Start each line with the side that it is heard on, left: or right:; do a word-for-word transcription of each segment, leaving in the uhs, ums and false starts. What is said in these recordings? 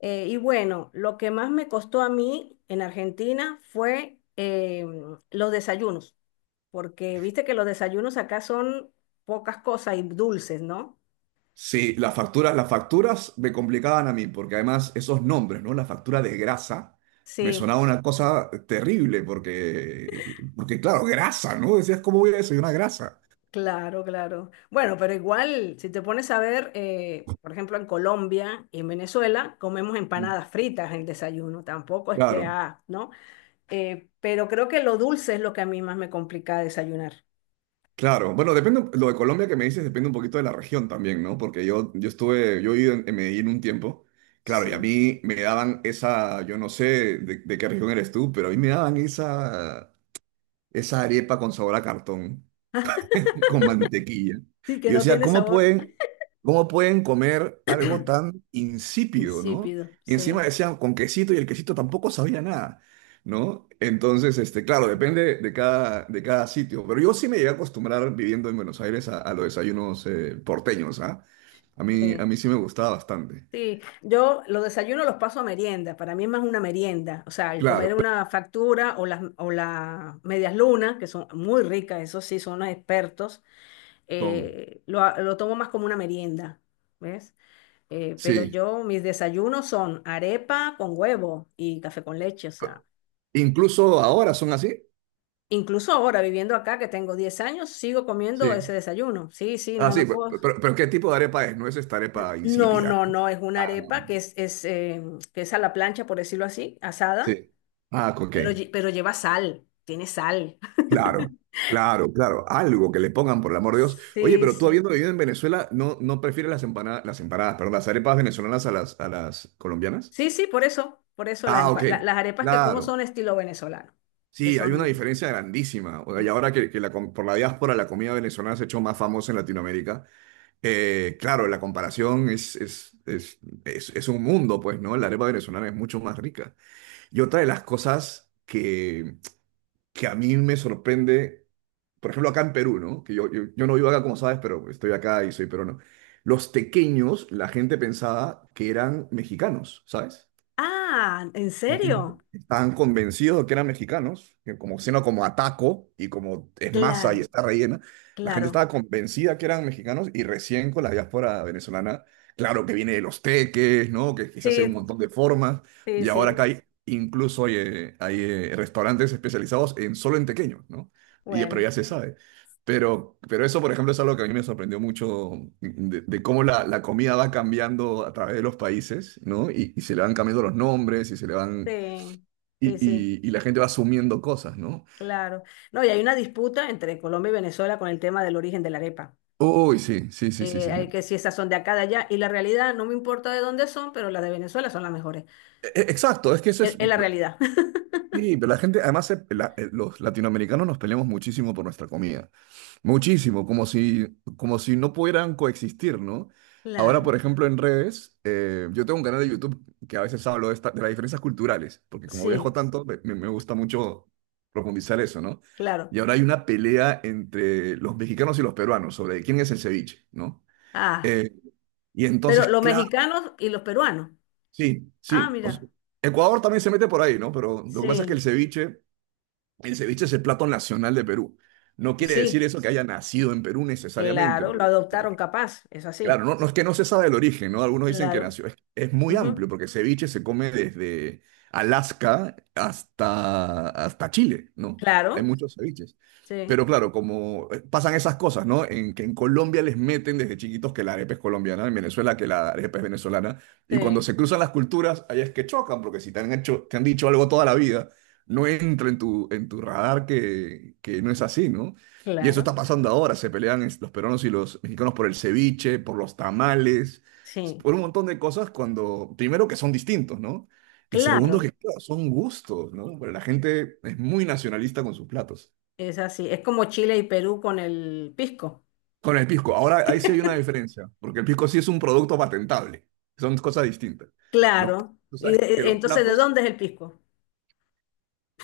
left: Eh, y bueno, lo que más me costó a mí en Argentina fue eh, los desayunos, porque viste que los desayunos acá son pocas cosas y dulces, ¿no?
right: Sí, las facturas, las facturas me complicaban a mí, porque además esos nombres, ¿no? La factura de grasa me
left: Sí,
right: sonaba una cosa terrible, porque, porque claro, grasa, ¿no? Decías, ¿cómo voy a desayunar grasa?
left: claro, claro. Bueno, pero igual, si te pones a ver, eh, por ejemplo, en Colombia y en Venezuela, comemos
right: Mm,
left: empanadas fritas en el desayuno, tampoco es que,
right: claro,
left: ah, ¿no? Eh, pero creo que lo dulce es lo que a mí más me complica desayunar.
right: claro. Bueno, depende, lo de Colombia que me dices depende un poquito de la región también, ¿no? Porque yo, yo estuve, yo viví en, en, Medellín un tiempo, claro, y a
left: Sí.
right: mí me daban esa, yo no sé de, de, qué región eres tú, pero a mí me daban esa, esa arepa con sabor a cartón. Con mantequilla.
left: Sí, que
right: Y yo
left: no
right: decía,
left: tiene
right: ¿cómo
left: sabor.
right: pueden, cómo pueden comer algo tan insípido, ¿no?
left: Insípido,
right: Y encima
left: sí.
right: decían con quesito y el quesito tampoco sabía nada, ¿no? Entonces, este, claro,
left: Sí.
right: depende de cada, de cada, sitio. Pero yo sí me llegué a acostumbrar viviendo en Buenos Aires a, a los desayunos eh, porteños, ¿ah? A mí, a
left: Sí.
right: mí sí me gustaba bastante.
left: Sí, yo los desayunos los paso a merienda, para mí es más una merienda, o sea, el comer
right: Claro,
left: una factura o las, o las medias lunas, que son muy ricas, eso sí, son unos expertos,
right: son,
left: eh, lo, a- lo tomo más como una merienda, ¿ves? Eh, pero
right: sí.
left: yo, mis desayunos son arepa con huevo y café con leche, o sea,
right: Incluso ahora son así,
left: incluso ahora viviendo acá que tengo diez años, sigo comiendo ese
right: sí.
left: desayuno, sí, sí,
right: Ah,
left: no, no
right: sí, pero,
left: puedo.
right: pero- pero ¿qué tipo de arepa es? No es esta
left: N-
right: arepa
left: No,
right: insípida,
left: no,
right: ¿no?
left: no, es una
right: Ah, no.
left: arepa que es, es, eh, que es a la plancha, por decirlo así,
right: Sí.
left: asada.
right: Ah, ok.
left: Pero, lle- pero lleva sal, tiene sal.
right: Claro, claro, claro. Algo que le pongan, por el amor de Dios. Oye,
left: Sí,
right: pero tú
left: sí.
right: habiendo vivido en Venezuela, ¿no, no prefieres las empanadas, las empanadas, perdón, las arepas venezolanas a las, a las, colombianas?
left: Sí, sí, por eso, por eso las,
right: Ah, ok.
left: empa- la- las arepas que como
right: Claro.
left: son estilo venezolano, que
right: Sí, hay una
left: son.
right: diferencia grandísima. O sea, y
left: mm,
right: ahora que, que la com- por la diáspora la comida venezolana se ha hecho más famosa en Latinoamérica, eh, claro, la comparación es, es, es, es, es un mundo, pues, ¿no? La arepa venezolana es mucho más rica. Y otra de las cosas que a mí me sorprende, por ejemplo, acá en Perú, ¿no? Que yo, yo, yo no vivo acá, como sabes, pero estoy acá y soy peruano. Los tequeños, la gente pensaba que eran mexicanos, ¿sabes?
left: Ah, ¿en
right: La gente
left: serio?
right: estaban convencidos de que eran mexicanos, que como sino como ataco y como es masa y
left: Claro,
right: está rellena, la gente
left: claro.
right: estaba convencida que eran mexicanos y recién con la diáspora venezolana, claro que viene de los teques, ¿no? Que, que se hace
left: Sí,
right: un montón de formas
left: sí,
right: y ahora
left: sí.
right: acá hay incluso hay, eh, hay, eh, restaurantes especializados en solo en tequeños, ¿no? Y pero
left: Bueno,
right: ya se sabe. Pero, pero eso, por ejemplo, es algo que a mí me sorprendió mucho de, de, cómo la, la comida va cambiando a través de los países, ¿no? Y, y se le van cambiando los nombres y se le van
left: sí,
right: y,
left: sí, sí,
right: y- y la gente va asumiendo cosas, ¿no?
left: claro. No, y hay una disputa entre Colombia y Venezuela con el tema del origen de la arepa.
right: Uy, sí, sí, sí, sí,
left: Eh,
right: sí.
left: hay que si esas son de acá, de allá, y la realidad, no me importa de dónde son, pero las de Venezuela son las mejores.
right: E- e- Exacto, es que eso
left: Es,
right: es.
left: es la realidad.
right: Sí, pero la gente, además, se- la- eh, los latinoamericanos nos peleamos muchísimo por nuestra comida. Muchísimo, como si, como si no pudieran coexistir, ¿no? Ahora,
left: Claro,
right: por ejemplo, en redes, eh, yo tengo un canal de YouTube que a veces hablo de, esta- de las diferencias culturales, porque como viajo
left: sí,
right: tanto, me, me- me gusta mucho profundizar eso, ¿no? Y
left: claro.
right: ahora hay una pelea entre los mexicanos y los peruanos sobre quién es el ceviche, ¿no?
left: Ah,
right: Eh, Y
left: pero
right: entonces,
left: los
right: claro,
left: mexicanos y los peruanos.
right: sí,
left: Ah,
right: sí. O sea,
left: mira,
right: Ecuador también se mete por ahí, ¿no? Pero lo que pasa es que el
left: sí,
right: ceviche, el ceviche es el plato nacional de Perú. No
left: y
right: quiere decir
left: sí,
right: eso que haya nacido en Perú necesariamente,
left: claro, lo
right: porque,
left: adoptaron
right: porque
left: capaz, es
right: Claro,
left: así.
right: no, no es que no se sabe el origen, ¿no? Algunos dicen que
left: Claro,
right: nació. Es, es muy
left: ujú,
right: amplio porque ceviche se come desde Alaska hasta, hasta Chile, ¿no? Hay
left: claro,
right: muchos ceviches.
left: sí,
right: Pero claro, como eh, pasan esas cosas, ¿no? En que en Colombia les meten desde chiquitos que la arepa es colombiana, en Venezuela que la arepa es venezolana. Y cuando
left: sí,
right: se cruzan las culturas, ahí es que chocan, porque si te han hecho, te han dicho algo toda la vida, no entra en tu, en tu, radar que, que no es así, ¿no? Y eso
left: claro,
right: está pasando ahora. Se pelean es- los peruanos y los mexicanos por el ceviche, por los tamales,
left: sí,
right: por un montón de cosas cuando, primero que son distintos, ¿no? Y segundo
left: claro,
right: que, claro, son gustos, ¿no? Pero la gente es muy nacionalista con sus platos.
left: es así. Es como Chile y Perú con el pisco.
right: Con el pisco, ahora ahí sí hay una diferencia, porque el pisco sí es un producto patentable, son cosas distintas. Los,
left: Claro,
right: Tú
left: y
right: sabes que
left: eh,
right: los
left: entonces, ¿de
right: platos.
left: dónde es el pisco?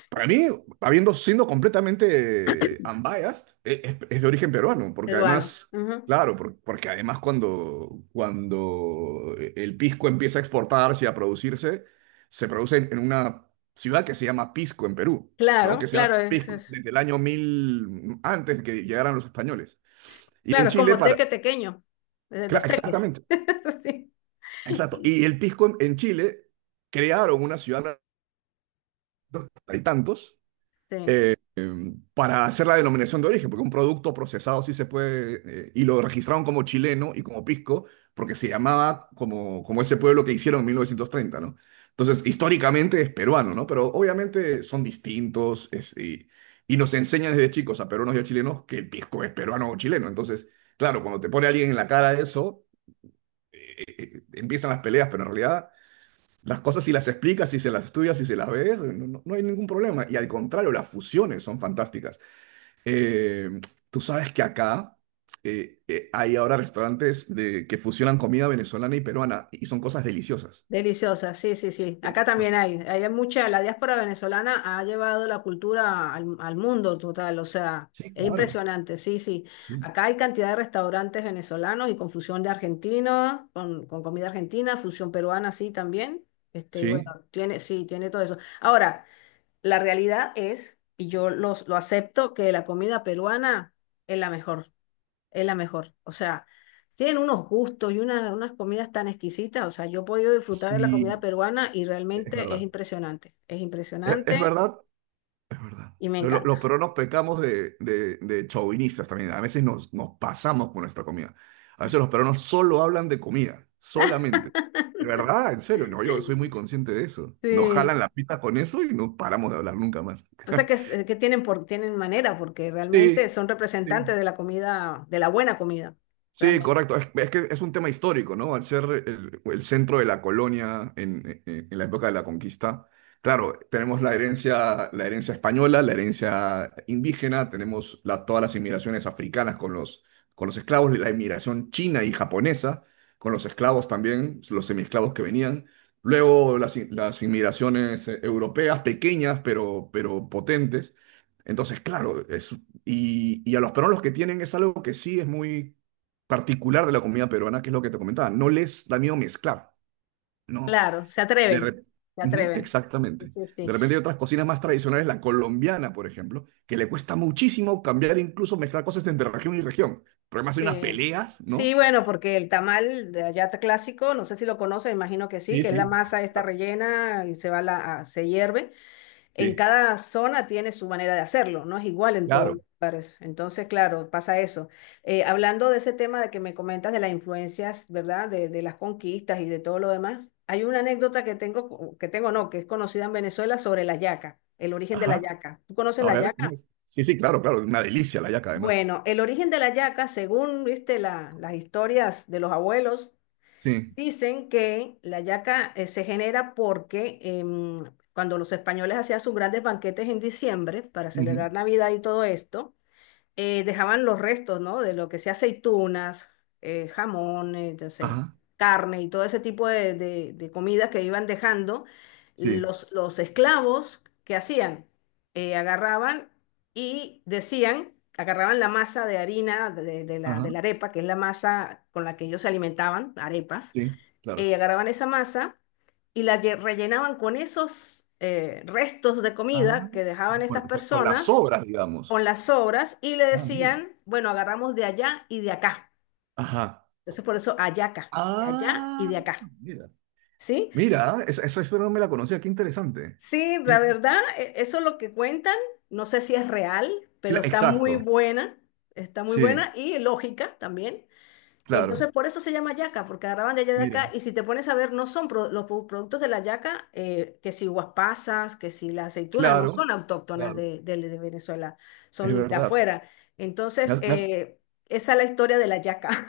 right: Para mí, habiendo siendo completamente unbiased, e- es, es de origen peruano, porque
left: Peruano.
right: además,
left: Ujú,
right: claro, por- porque además cuando, cuando, el pisco empieza a exportarse y a producirse, se produce en, en una ciudad que se llama Pisco en Perú, ¿no? Que
left: claro,
right: se llama
left: claro, es,
right: Pisco
left: es-
right: desde el año mil antes de que llegaran los españoles. Y en
left: claro, es
right: Chile,
left: como
right: para.
left: teque tequeño, eh,
right: Cla-
left: los teques.
right: exactamente,
left: Sí.
right: exacto. Y el pisco en, en, Chile crearon una ciudad de tantos
left: Sí.
right: para hacer la denominación de origen, porque un producto procesado sí se puede, eh, y lo registraron como chileno y como pisco, porque se llamaba como, como ese pueblo que hicieron en mil novecientos treinta, ¿no? Entonces, históricamente es peruano, ¿no? Pero obviamente son distintos es- y, y nos enseñan desde chicos a peruanos y a chilenos que el pisco es peruano o chileno. Entonces, claro, cuando te pone alguien en la cara eso, eh, eh, eh, empiezan las peleas, pero en realidad las cosas si las explicas, si se las estudias, si se las ves, no no- no hay ningún problema. Y al contrario, las fusiones son fantásticas. Eh, Tú sabes que acá eh, eh, hay ahora restaurantes de, que fusionan comida venezolana y peruana y son cosas deliciosas.
left: Deliciosa, sí, sí, sí. Acá también
right: Deliciosas.
left: hay, hay mucha, la diáspora venezolana ha llevado la cultura al, al mundo total, o sea,
right: Sí,
left: es
right: claro.
left: impresionante, sí, sí.
right: Sí.
left: Acá hay cantidad de restaurantes venezolanos y con fusión de argentinos, con, con comida argentina, fusión peruana, sí, también. Este, y bueno,
right: Sí.
left: tiene, sí, tiene todo eso. Ahora, la realidad es, y yo los, lo acepto, que la comida peruana es la mejor, es la mejor. O sea, tienen unos gustos y unas, unas comidas tan exquisitas. O sea, yo he podido disfrutar de la
right: Sí,
left: comida peruana y
right: es
left: realmente es
right: verdad.
left: impresionante. Es
right: Es, es
left: impresionante
right: verdad. Es verdad.
left: y me
right: Pero lo- los
left: encanta.
right: peruanos pecamos de, de, de, chauvinistas también. A veces nos, nos pasamos con nuestra comida. A veces los peruanos solo hablan de comida, solamente. De verdad, en serio. No, yo soy muy consciente de eso. Nos
left: Sí.
right: jalan la pita con eso y no paramos de hablar nunca más.
left: Pasa que, es- es que tienen, por, tienen manera, porque realmente
right: Sí,
left: son representantes
right: sí.
left: de la comida, de la buena comida,
right: Sí,
left: realmente.
right: correcto. Es, es que es un tema histórico, ¿no? Al ser el, el, centro de la colonia en, en- en la época de la conquista, claro, tenemos la herencia, la herencia española, la herencia indígena, tenemos la- todas las inmigraciones africanas con los, con los esclavos, la inmigración china y japonesa con los esclavos también, los semiesclavos que venían. Luego las, in- las inmigraciones eh, europeas, pequeñas pero, pero potentes. Entonces, claro, es. Y, y a los peruanos que tienen es algo que sí es muy particular de la comida peruana, que es lo que te comentaba, no les da miedo mezclar, ¿no?
left: Claro, se
right: De
left: atreven,
right: re-
left: se
right: Ujú,
left: atreven. Sí,
right: exactamente.
left: sí, sí.
right: De repente hay otras cocinas más tradicionales, la colombiana, por ejemplo, que le cuesta muchísimo cambiar, incluso mezclar cosas entre región y región. Pero además hay unas
left: Sí,
right: peleas, ¿no?
left: sí, bueno, porque el tamal de allá clásico, no sé si lo conoces, imagino que sí,
right: Sí,
left: que es la
right: sí.
left: masa esta
right: Ah,
left: rellena y se va la, a- se hierve. En
right: sí,
left: cada zona tiene su manera de hacerlo, no es igual en todos
right: claro.
left: los lugares. Entonces, claro, pasa eso. Eh, hablando de ese tema de que me comentas de las influencias, ¿verdad? De, de las conquistas y de todo lo demás, hay una anécdota que tengo, co- que tengo no, que es conocida en Venezuela sobre la yaca, el origen de la
right: Ajá.
left: yaca. ¿Tú conoces
right: A
left: la
right: ver, ¿cómo
left: yaca?
right: es? Sí, sí, claro, claro. Una delicia la yaca, además.
left: Bueno, el origen de la yaca, según viste la- las historias de los abuelos,
right: Sí.
left: dicen que la yaca eh, se genera porque em, cuando los españoles hacían sus grandes banquetes en diciembre para
right: Ujú.
left: celebrar Navidad y todo esto, eh, dejaban los restos, ¿no? De lo que sea aceitunas, eh, jamón, eh, yo sé,
right: Ajá.
left: carne y todo ese tipo de, de, de comidas que iban dejando,
right: Sí.
left: los, los esclavos, ¿qué hacían? Eh, agarraban y decían, agarraban la masa de harina de, de la,
right: Ajá.
left: de la arepa, que es la masa con la que ellos se alimentaban, arepas,
right: Sí, claro.
left: eh, agarraban esa masa y la lle- rellenaban con esos eh, restos de
right: Ah,
left: comida que dejaban estas
right: por, por- por las
left: personas
right: obras, digamos.
left: con las obras y le
right: Ah, mira.
left: decían, bueno, agarramos de allá y de acá.
right: Ajá.
left: Entonces por eso ayaca, de allá y
right: Ah,
left: de acá.
right: mira.
left: ¿Sí?
right: Mira, esa, esa historia no me la conocía, qué interesante.
left: Sí, la verdad, e- eso es lo que cuentan. No sé si es real, pero
right: Cla-
left: está muy
right: Exacto,
left: buena, está muy
right: sí,
left: buena y lógica también. Entonces,
right: claro.
left: por eso se llama yaca, porque agarraban de allá de
right: Mira,
left: acá. Y si te pones a ver, no son pro- los pro- productos de la yaca, eh, que si guaspasas, que si la aceituna, no
right: claro,
left: son autóctonas
right: claro,
left: de, de- de Venezuela,
right: es
left: son de
right: verdad.
left: afuera.
right: Me
left: Entonces,
right: hace, me hace-
left: eh, esa es la historia de la yaca,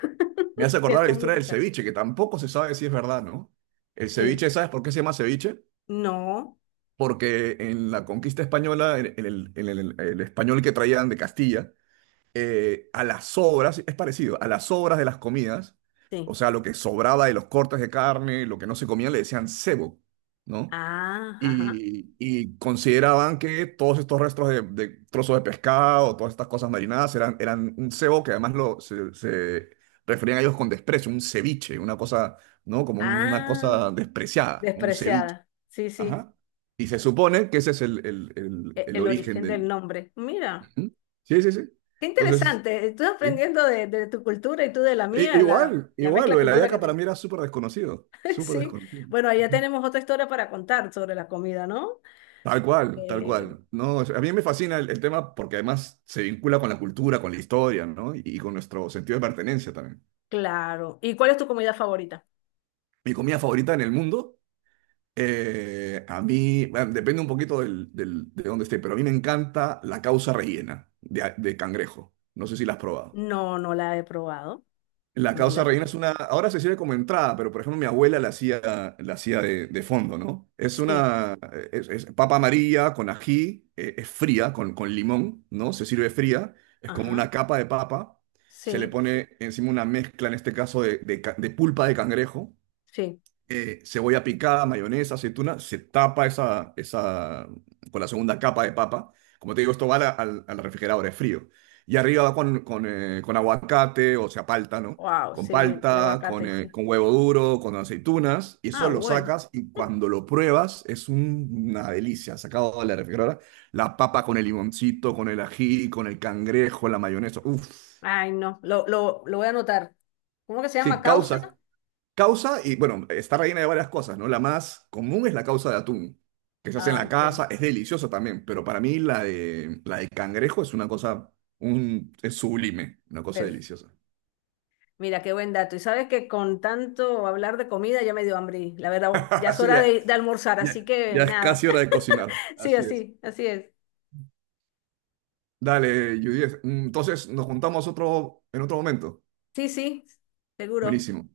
right: me hace
left: que
right: acordar la
left: son muy
right: historia del
left: ricas.
right: ceviche, que tampoco se sabe si es verdad, ¿no? El
left: Sí.
right: ceviche, ¿sabes por qué se llama ceviche?
left: No,
right: Porque en la conquista española, en, en el, en el- el español que traían de Castilla, eh, a las sobras, es parecido, a las sobras de las comidas,
left: sí.
right: o sea, lo que sobraba de los cortes de carne, lo que no se comía, le decían cebo. ¿No?
left: Ah, ajá.
right: y, y consideraban que todos estos restos de, de trozos de pescado, todas estas cosas marinadas, eran, eran un cebo que además lo, se, se referían a ellos con desprecio, un ceviche, una cosa, ¿no? Como una
left: Ah,
right: cosa despreciada, ¿no? Un ceviche.
left: despreciada. Sí, sí.
right: Ajá. Y se supone que ese es el, el, el,
left: e-
right: el
left: El
right: origen
left: origen del
right: del.
left: nombre. Mira,
right: Ujú. Sí, sí, sí.
left: qué
right: Entonces,
left: interesante. Estoy
right: sí.
left: aprendiendo de, de tu cultura y tú de la
right: I-
left: mía, la,
right: igual,
left: la
right: igual, lo
left: mezcla
right: de la
left: cultura que
right: yaca para
left: tengo.
right: mí era súper desconocido, súper
left: Sí,
right: desconocido.
left: bueno, ahí ya
right: Ujú.
left: tenemos otra historia para contar sobre la comida, ¿no?
right: Tal cual, tal
left: Eh,
right: cual. No, o sea, a mí me fascina el, el, tema porque además se vincula con la cultura, con la historia, ¿no? Y, y con nuestro sentido de pertenencia también.
left: claro. ¿Y cuál es tu comida favorita?
right: Mi comida favorita en el mundo, eh, a mí, bueno, depende un poquito del, del- de dónde esté, pero a mí me encanta la causa rellena de, a- de cangrejo. No sé si la has probado.
left: No, no la he probado.
right: La
left: No la
right: causa
left: he
right: reina
left: probado.
right: es una, ahora se sirve como entrada, pero por ejemplo mi abuela la hacía, la hacía, de, de fondo, ¿no? Es
left: Sí,
right: una, es, es papa amarilla con ají, eh, es fría, con, con limón, ¿no? Se sirve fría, es como
left: ajá,
right: una capa de papa, se le
left: sí,
right: pone encima una mezcla, en este caso, de, de ca- de pulpa de cangrejo,
left: sí.
right: eh, cebolla picada, mayonesa, aceituna, se tapa esa, esa con la segunda capa de papa. Como te digo, esto va a la- al, al refrigerador, es frío. Y arriba va con, con, eh, con aguacate, o sea, palta, ¿no?
left: Wow,
right: Con
left: sí, el
right: palta, con,
left: aguacate,
right: eh,
left: sí.
right: con huevo duro, con aceitunas, y eso
left: Ah,
right: lo
left: bueno.
right: sacas y cuando lo pruebas es un- una delicia. Sacado de la refrigeradora, la papa con el limoncito, con el ají, con el cangrejo, la mayonesa. Uf,
left: Ay, no, lo, lo, lo voy a anotar. ¿Cómo que se llama?
right: sí,
left: ¿Causa?
right: causa, Causa, y bueno, está rellena de varias cosas, ¿no? La más común es la causa de atún, que se hace en
left: Ah,
right: la
left: ok.
right: casa, es deliciosa también, pero para mí la de, la de, cangrejo es una cosa, un, es sublime, una cosa
left: Perfecto.
right: deliciosa.
left: Mira, qué buen dato. Y sabes que con tanto hablar de comida ya me dio hambre, y la verdad, ya es
right: Así
left: hora
right: ya,
left: de, de almorzar,
right: ya,
left: así que
right: ya es
left: nada.
right: casi hora de cocinar.
left: Sí,
right: Así es.
left: así, así es.
right: Dale, Judith. Entonces nos juntamos otro, en otro momento.
left: Sí, sí, seguro.
right: Buenísimo.